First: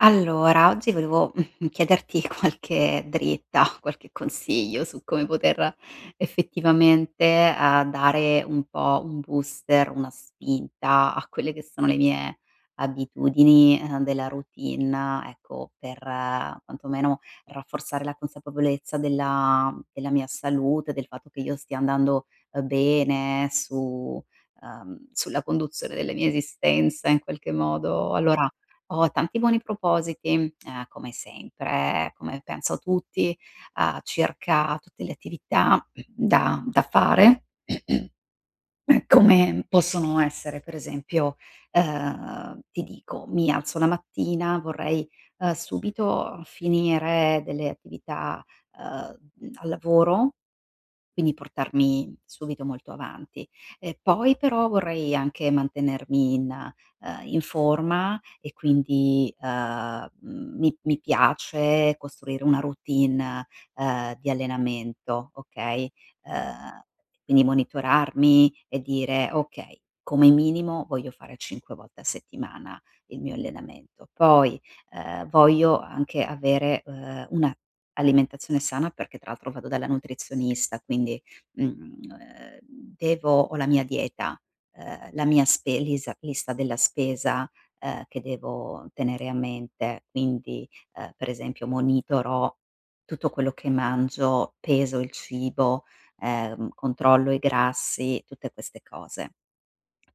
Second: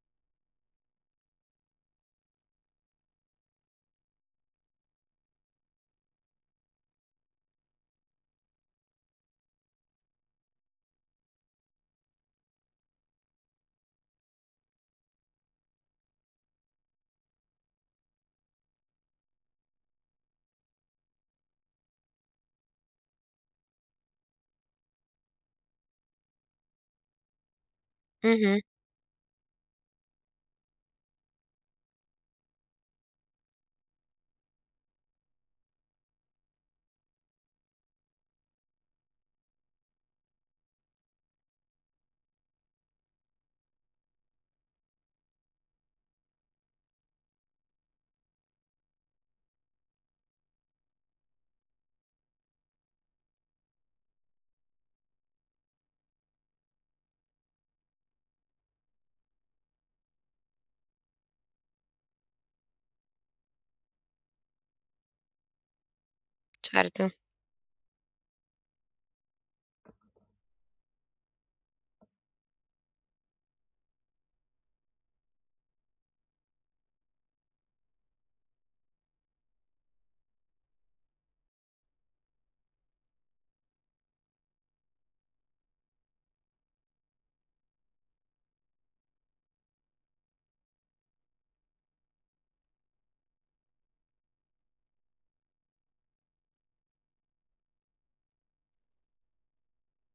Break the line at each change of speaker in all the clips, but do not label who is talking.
Allora, oggi volevo chiederti qualche dritta, qualche consiglio su come poter effettivamente, dare un po' un booster, una spinta a quelle che sono le mie abitudini, della routine, ecco, per quantomeno rafforzare la consapevolezza della mia salute, del fatto che io stia andando, bene su sulla conduzione della mia esistenza in qualche modo. Allora
Mh-mh,
ho tanti buoni propositi, come sempre, come penso tutti, circa tutte le attività da fare, come possono essere per esempio, ti dico, mi alzo la mattina, vorrei, subito finire delle attività, al lavoro, quindi portarmi subito molto avanti. E poi però vorrei anche mantenermi in in forma e quindi, mi piace costruire una routine, di allenamento, okay, ehm,
certo.
quindi monitorarmi e dire: "Okay, come minimo voglio fare 5 volte a settimana il mio allenamento". Poi, voglio anche avere, una Alimentazione sana perché tra l'altro vado dalla nutrizionista, quindi, mhmm, ehm, devo ho la mia dieta, la mia spe lisa lista della spesa, che devo tenere a mente, quindi, per esempio monitoro tutto quello che mangio, peso il cibo, controllo i grassi, tutte queste cose.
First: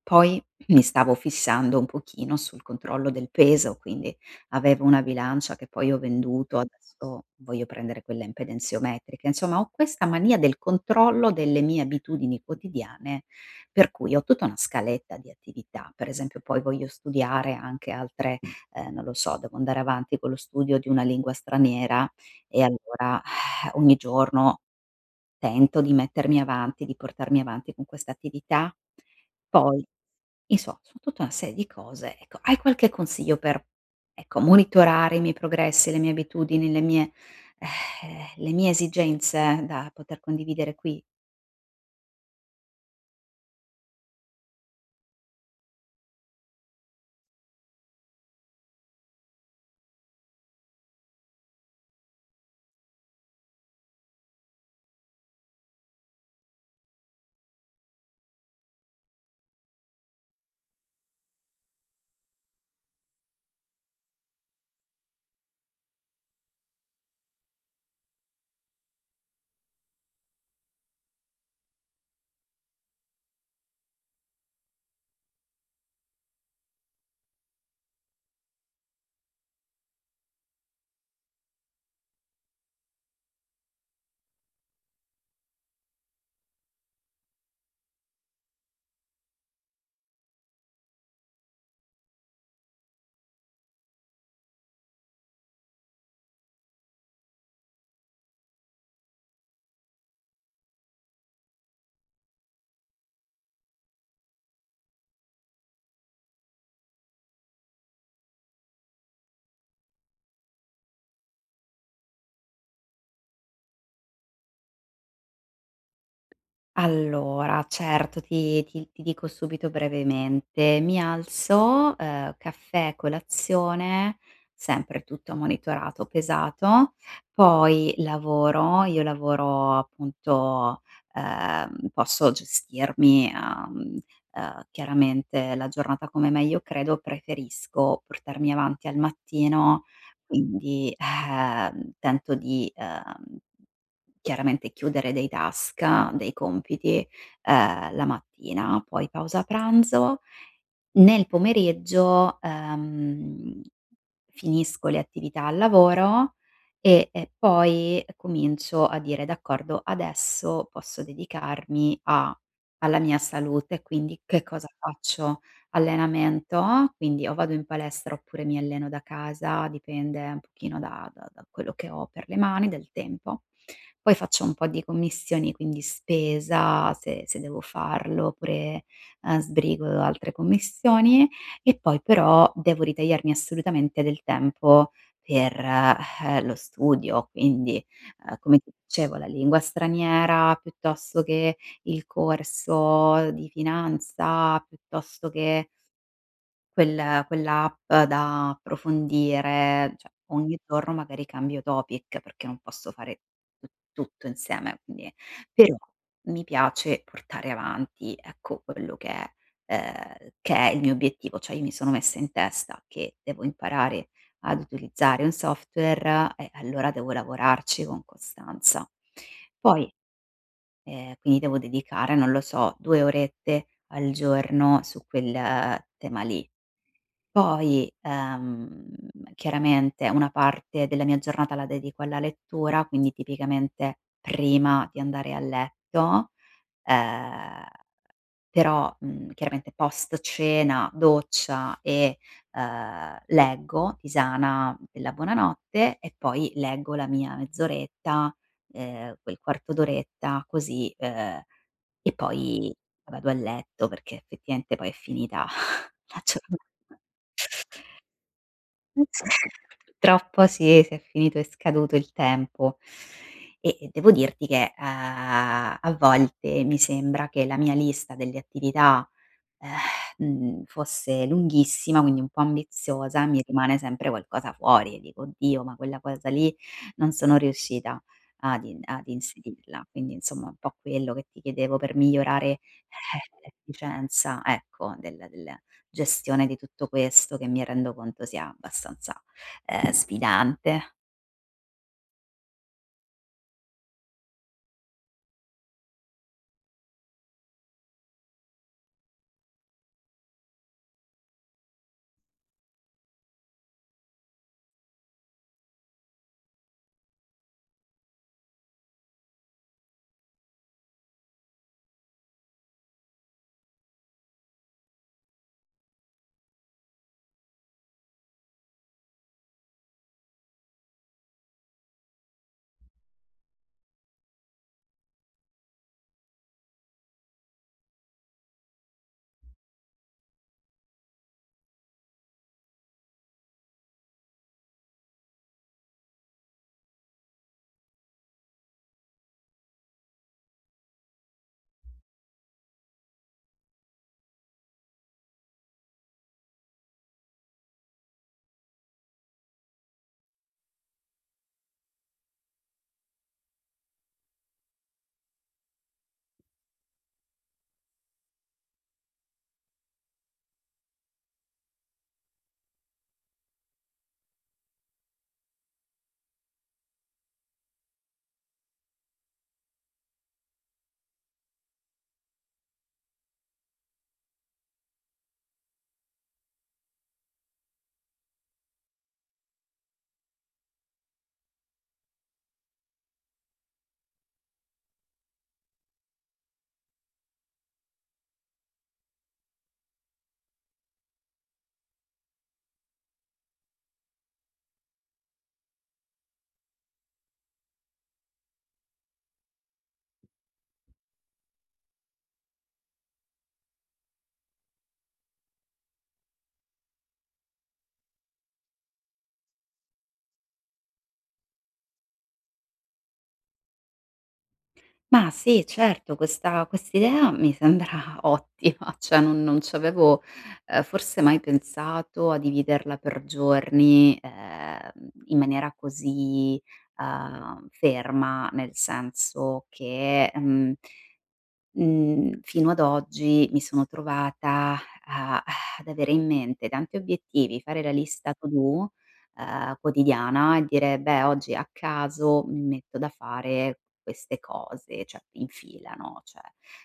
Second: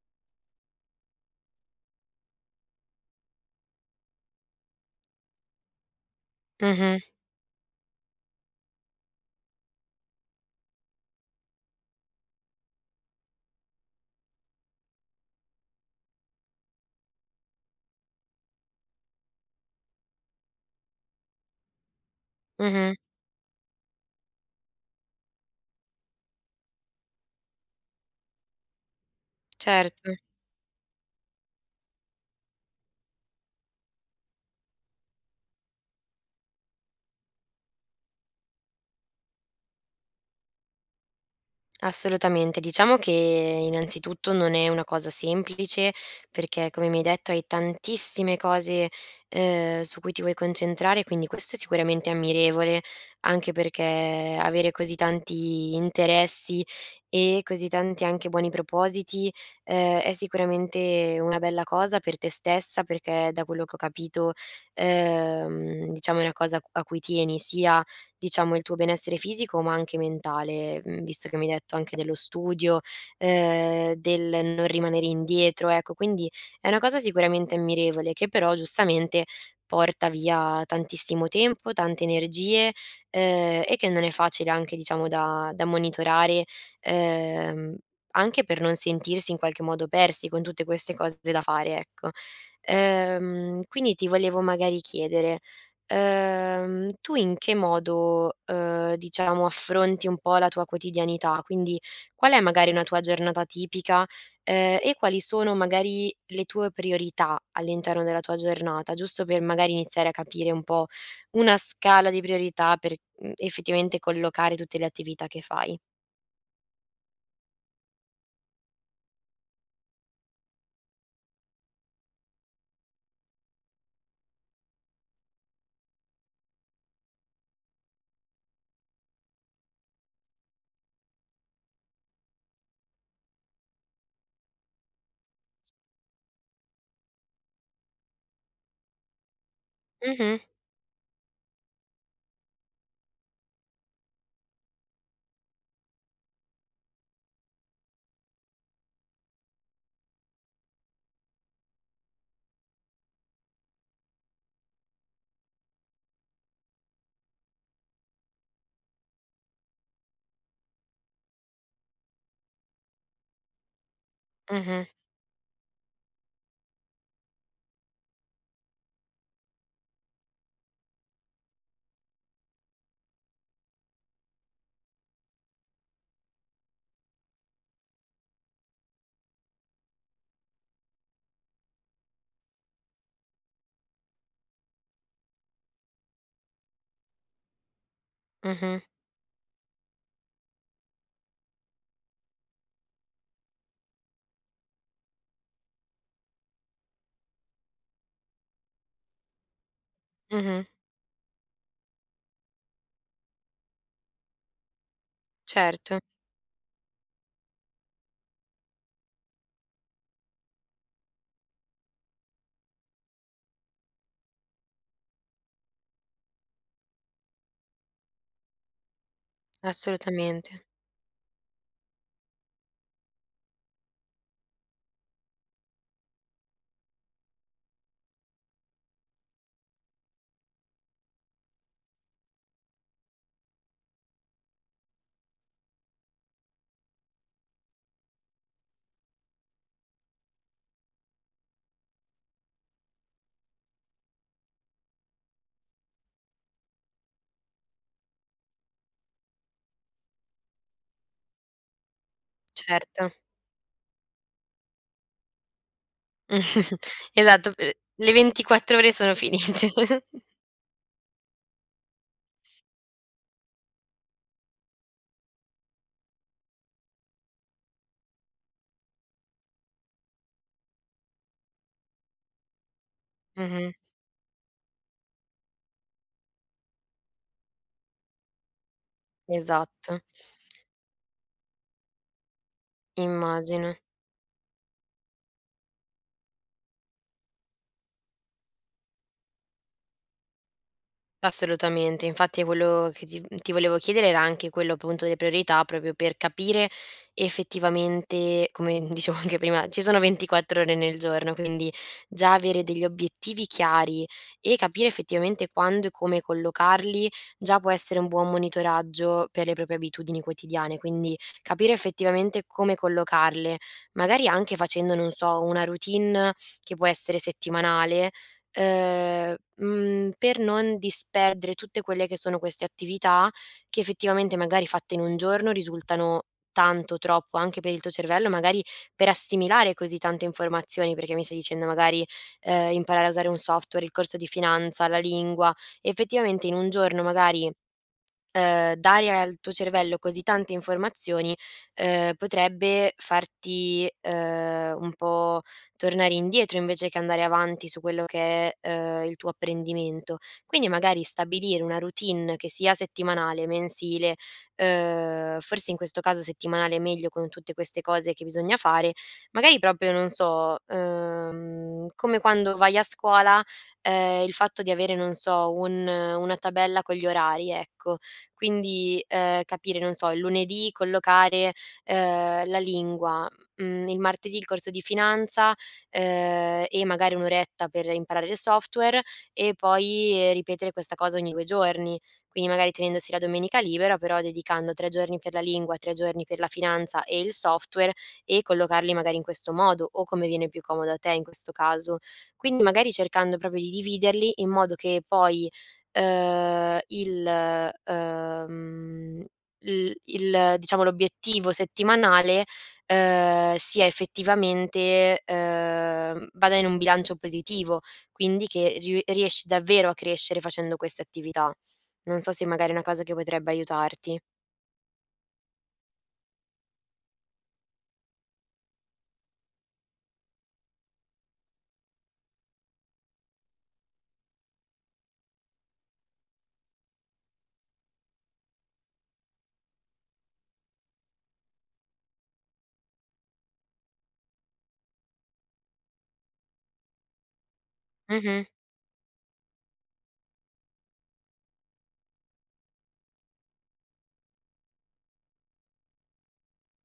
Poi mi stavo fissando un pochino sul controllo del peso, quindi avevo una bilancia che poi ho venduto.
Mh-mh,
Adesso voglio prendere quella impedenziometrica. Insomma, ho questa mania del controllo delle mie abitudini quotidiane, per cui ho tutta una scaletta di attività. Per esempio, poi voglio studiare anche altre non lo so, devo andare avanti con lo studio di una lingua straniera e
mh-mh,
allora ogni giorno tento di mettermi avanti, di portarmi avanti con questa attività. Poi,
certo,
insomma, sono tutta una serie di cose. Ecco, hai qualche consiglio per, ecco, monitorare i miei progressi, le mie abitudini, le mie esigenze da poter condividere qui?
assolutamente. Diciamo che innanzitutto non è una cosa semplice, perché come mi hai detto hai tantissime cose, su cui ti vuoi concentrare, quindi questo è sicuramente ammirevole, anche perché avere così tanti interessi e così tanti anche buoni propositi, è sicuramente una bella cosa per te stessa, perché da quello che ho capito, diciamo è una cosa a cui tieni, sia diciamo, il tuo benessere fisico, ma anche mentale, visto che mi hai detto anche dello studio, del non rimanere indietro, ecco. Quindi è una cosa sicuramente ammirevole, che però giustamente porta via tantissimo tempo, tante energie, e che non è facile anche, diciamo, da monitorare, ehm, anche per non sentirsi in qualche modo persi con tutte queste cose da fare, ecco. Quindi ti volevo magari chiedere, tu in che modo, diciamo affronti un po' la tua quotidianità? Quindi qual è magari una tua giornata tipica, e quali sono magari le tue priorità all'interno della tua giornata? Giusto per magari iniziare a capire un po' una scala di priorità per, effettivamente collocare tutte le attività che fai.
Allora, certo, ti dico subito brevemente. Mi alzo, caffè, colazione, sempre tutto monitorato, pesato, poi lavoro. Io lavoro appunto, posso gestirmi, chiaramente la giornata come meglio credo, preferisco portarmi avanti al mattino,
Mh-mh,
quindi, tento di, chiaramente chiudere dei task, dei compiti, la mattina, poi pausa pranzo nel pomeriggio, finisco le attività al lavoro e poi comincio a dire: "D'accordo, adesso posso dedicarmi a alla mia salute". Quindi che cosa
mh-mh,
faccio? Allenamento, quindi o vado in palestra oppure mi alleno da casa, dipende un pochino da quello che ho per le mani, del tempo. Poi faccio un po' di commissioni, quindi spesa se devo farlo, oppure sbrigo altre commissioni e poi però devo ritagliarmi assolutamente del tempo per, lo studio, quindi, come ti
mh-mh,
dicevo la lingua straniera, piuttosto che il corso di finanza, piuttosto che quell'app da approfondire, cioè ogni
mh-mh.
giorno magari cambio topic, perché non posso fare tu tutto insieme, quindi però
Certo,
mi piace portare avanti, ecco, quello che è il mio obiettivo, cioè io mi sono messa in testa che devo imparare ad utilizzare un software e allora devo lavorarci con costanza. Poi,
assolutamente,
quindi devo dedicare, non lo so, 2 orette al giorno su quel tema lì. Poi, chiaramente una parte della mia giornata la dedico alla lettura, quindi tipicamente prima di andare a letto, ehm, però, chiaramente post cena, doccia e, leggo Tisana della buonanotte e poi leggo la mia mezz'oretta, quel quarto d'oretta così, e poi
certo.
vado a letto perché effettivamente poi è finita la giorna
Esatto, p le 24 ore sono finite.
Purtroppo sì, si è finito, è scaduto il tempo. E devo dirti che, a volte mi sembra che la mia lista delle attività fosse lunghissima, quindi un po' ambiziosa, mi
Mh-mh,
rimane sempre qualcosa fuori e dico: "Oddio, ma quella cosa lì non sono riuscita ad inserirla".
esatto,
Quindi insomma un po' quello che ti chiedevo per migliorare,
immagino.
l'efficienza, ecco, del gestione di tutto questo che mi rendo conto sia abbastanza, sfidante.
Assolutamente, infatti è quello che ti volevo chiedere era anche quello appunto delle priorità, proprio per capire effettivamente, come dicevo anche prima, ci sono 24 ore nel giorno, quindi già avere degli obiettivi chiari e capire effettivamente quando e come collocarli già può essere un buon monitoraggio per le proprie abitudini quotidiane, quindi capire effettivamente come collocarle, magari anche facendo, non so, una routine che può essere settimanale per non disperdere tutte quelle che sono queste attività che effettivamente magari fatte in un giorno risultano tanto, troppo anche per il tuo cervello, magari per assimilare così tante informazioni, perché mi stai dicendo magari, imparare a usare un software, il corso di finanza, la lingua, effettivamente in un giorno magari dare al tuo cervello così tante informazioni, potrebbe farti, un po' tornare indietro invece che andare avanti su quello che è, il tuo apprendimento. Quindi magari stabilire una routine che sia settimanale, mensile, forse in questo caso settimanale è meglio con tutte queste cose che bisogna fare, magari proprio non so, come quando vai a scuola, il fatto di avere, non so, un una tabella con gli orari, ecco. Quindi, capire, non so, il lunedì collocare, la lingua, il martedì il corso di finanza, e magari 1 oretta per imparare il software e poi ripetere questa cosa ogni 2 giorni. Quindi magari tenendosi la domenica libera, però dedicando 3 giorni per la lingua, 3 giorni per la finanza e il software e collocarli magari in questo modo, o come viene più comodo a te in questo caso. Quindi magari cercando proprio di dividerli in modo che poi ehm, il uhm, il diciamo l'obiettivo settimanale, sia effettivamente vada in un bilancio positivo, quindi che riu riesci davvero a crescere facendo queste attività. Non so se magari è una cosa che potrebbe aiutarti.
Ma sì, certo, questa quest'idea mi sembra ottima, cioè non ci avevo, forse mai pensato a dividerla per giorni, in maniera così, ferma, nel senso che, Mhmm, fino ad oggi mi sono trovata a ad avere in mente tanti obiettivi, fare la lista
Mh-mh,
to do, quotidiana e dire: "Beh, oggi a caso mi metto da fare queste cose", cioè in fila, no, cioè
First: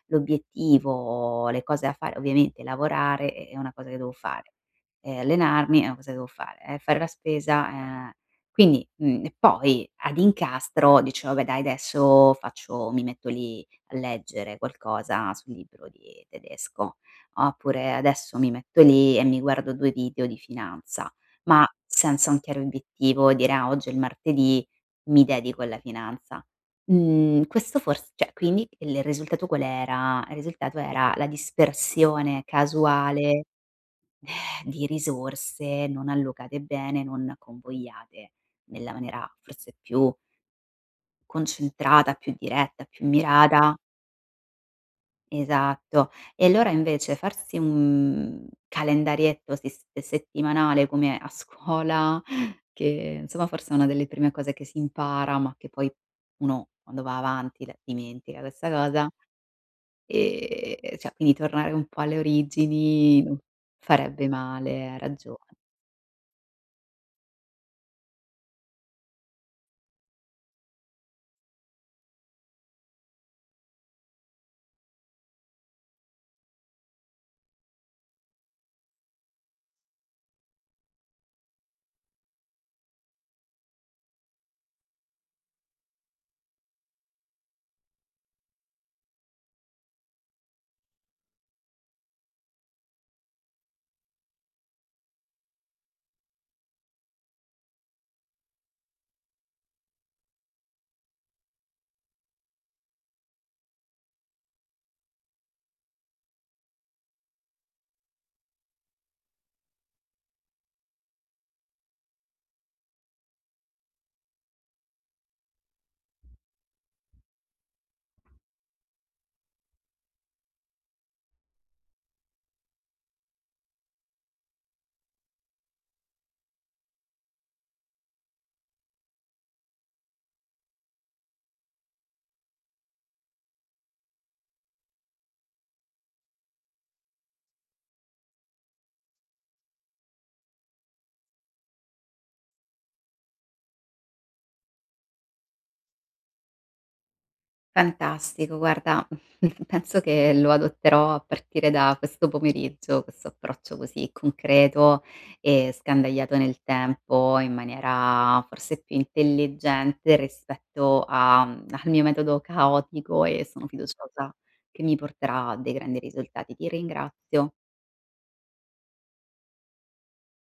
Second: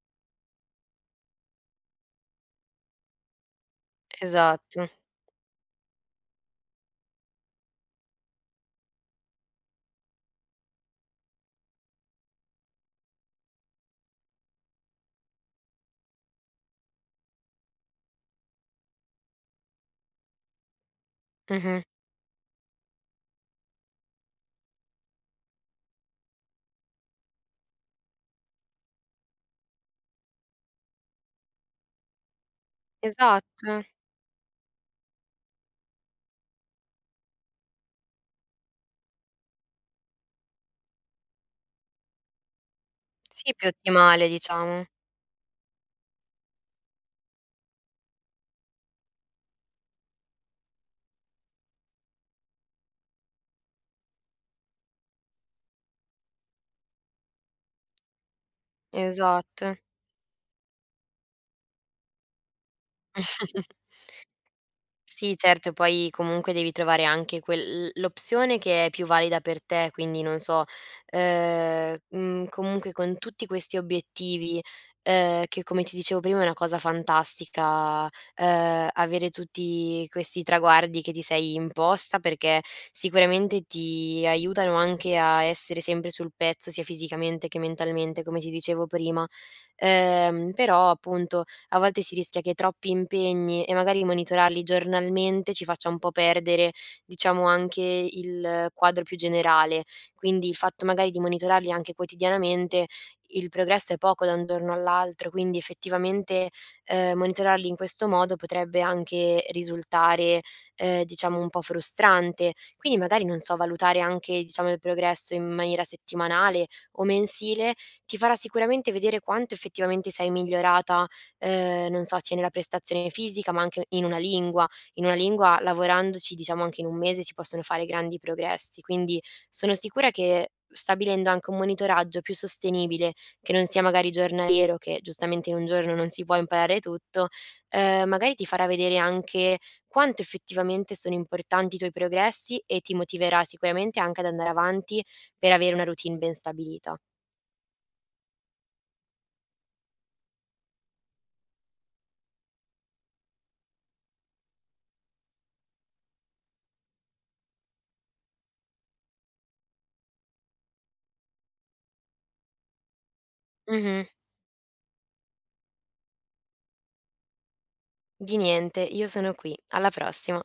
l'obiettivo, le cose da fare ovviamente lavorare è una cosa che devo fare,
esatto.
allenarmi è una cosa che devo fare, fare la spesa, quindi, e poi ad incastro dicevo: "Vabbè dai adesso faccio mi metto lì" leggere qualcosa sul libro di tedesco, oppure adesso mi metto lì e mi guardo 2 video di finanza, ma
Mh-mh.
senza un chiaro obiettivo, dire: "Ah, oggi è il martedì, mi dedico alla finanza". Questo fors cioè quindi il risultato qual era? Il risultato era la dispersione casuale
Esatto.
eh, di risorse non allocate bene, non convogliate nella maniera forse più concentrata, più diretta, più
Sì, più
mirata.
ottimale diciamo.
Esatto. E allora invece farsi un calendarietto sis settimanale come a scuola, che insomma forse è una delle prime cose che si impara, ma che poi uno quando va avanti la dimentica questa cosa,
Esatto.
cioè quindi tornare un po' alle origini non farebbe male, hai
Sì,
ragione.
certo, poi comunque devi trovare anche quel l'opzione che è più valida per te, quindi non so, comunque con tutti questi obiettivi, che come ti dicevo prima è una cosa fantastica, avere tutti questi traguardi che ti sei imposta, perché sicuramente ti aiutano anche a essere sempre sul pezzo, sia fisicamente che mentalmente, come ti dicevo prima. Però appunto a volte si rischia che troppi impegni e magari monitorarli giornalmente ci faccia un po' perdere, diciamo, anche il quadro più generale. Quindi il fatto magari di monitorarli anche quotidianamente, il progresso è poco da un giorno all'altro, quindi effettivamente, monitorarli in questo modo potrebbe anche risultare, diciamo un po' frustrante. Quindi magari, non so, valutare anche, diciamo, il progresso in maniera settimanale o mensile ti farà sicuramente vedere quanto effettivamente sei migliorata non so, sia nella prestazione fisica, ma anche in una lingua. In una lingua lavorandoci, diciamo, anche in 1 mese si possono fare grandi progressi. Quindi sono sicura che stabilendo anche un monitoraggio più sostenibile, che non sia magari giornaliero, che giustamente in un giorno non si può imparare tutto, magari ti farà vedere anche quanto effettivamente sono importanti i tuoi progressi e ti motiverà sicuramente anche ad andare avanti per avere una routine ben stabilita.
Fantastico, guarda, penso che lo adotterò a partire da questo pomeriggio, questo approccio così concreto e scandagliato nel tempo in maniera forse più intelligente rispetto a al mio metodo caotico e sono
Mh-mh.
fiduciosa che mi porterà a dei grandi risultati. Ti ringrazio.
Di niente, io sono qui. Alla prossima.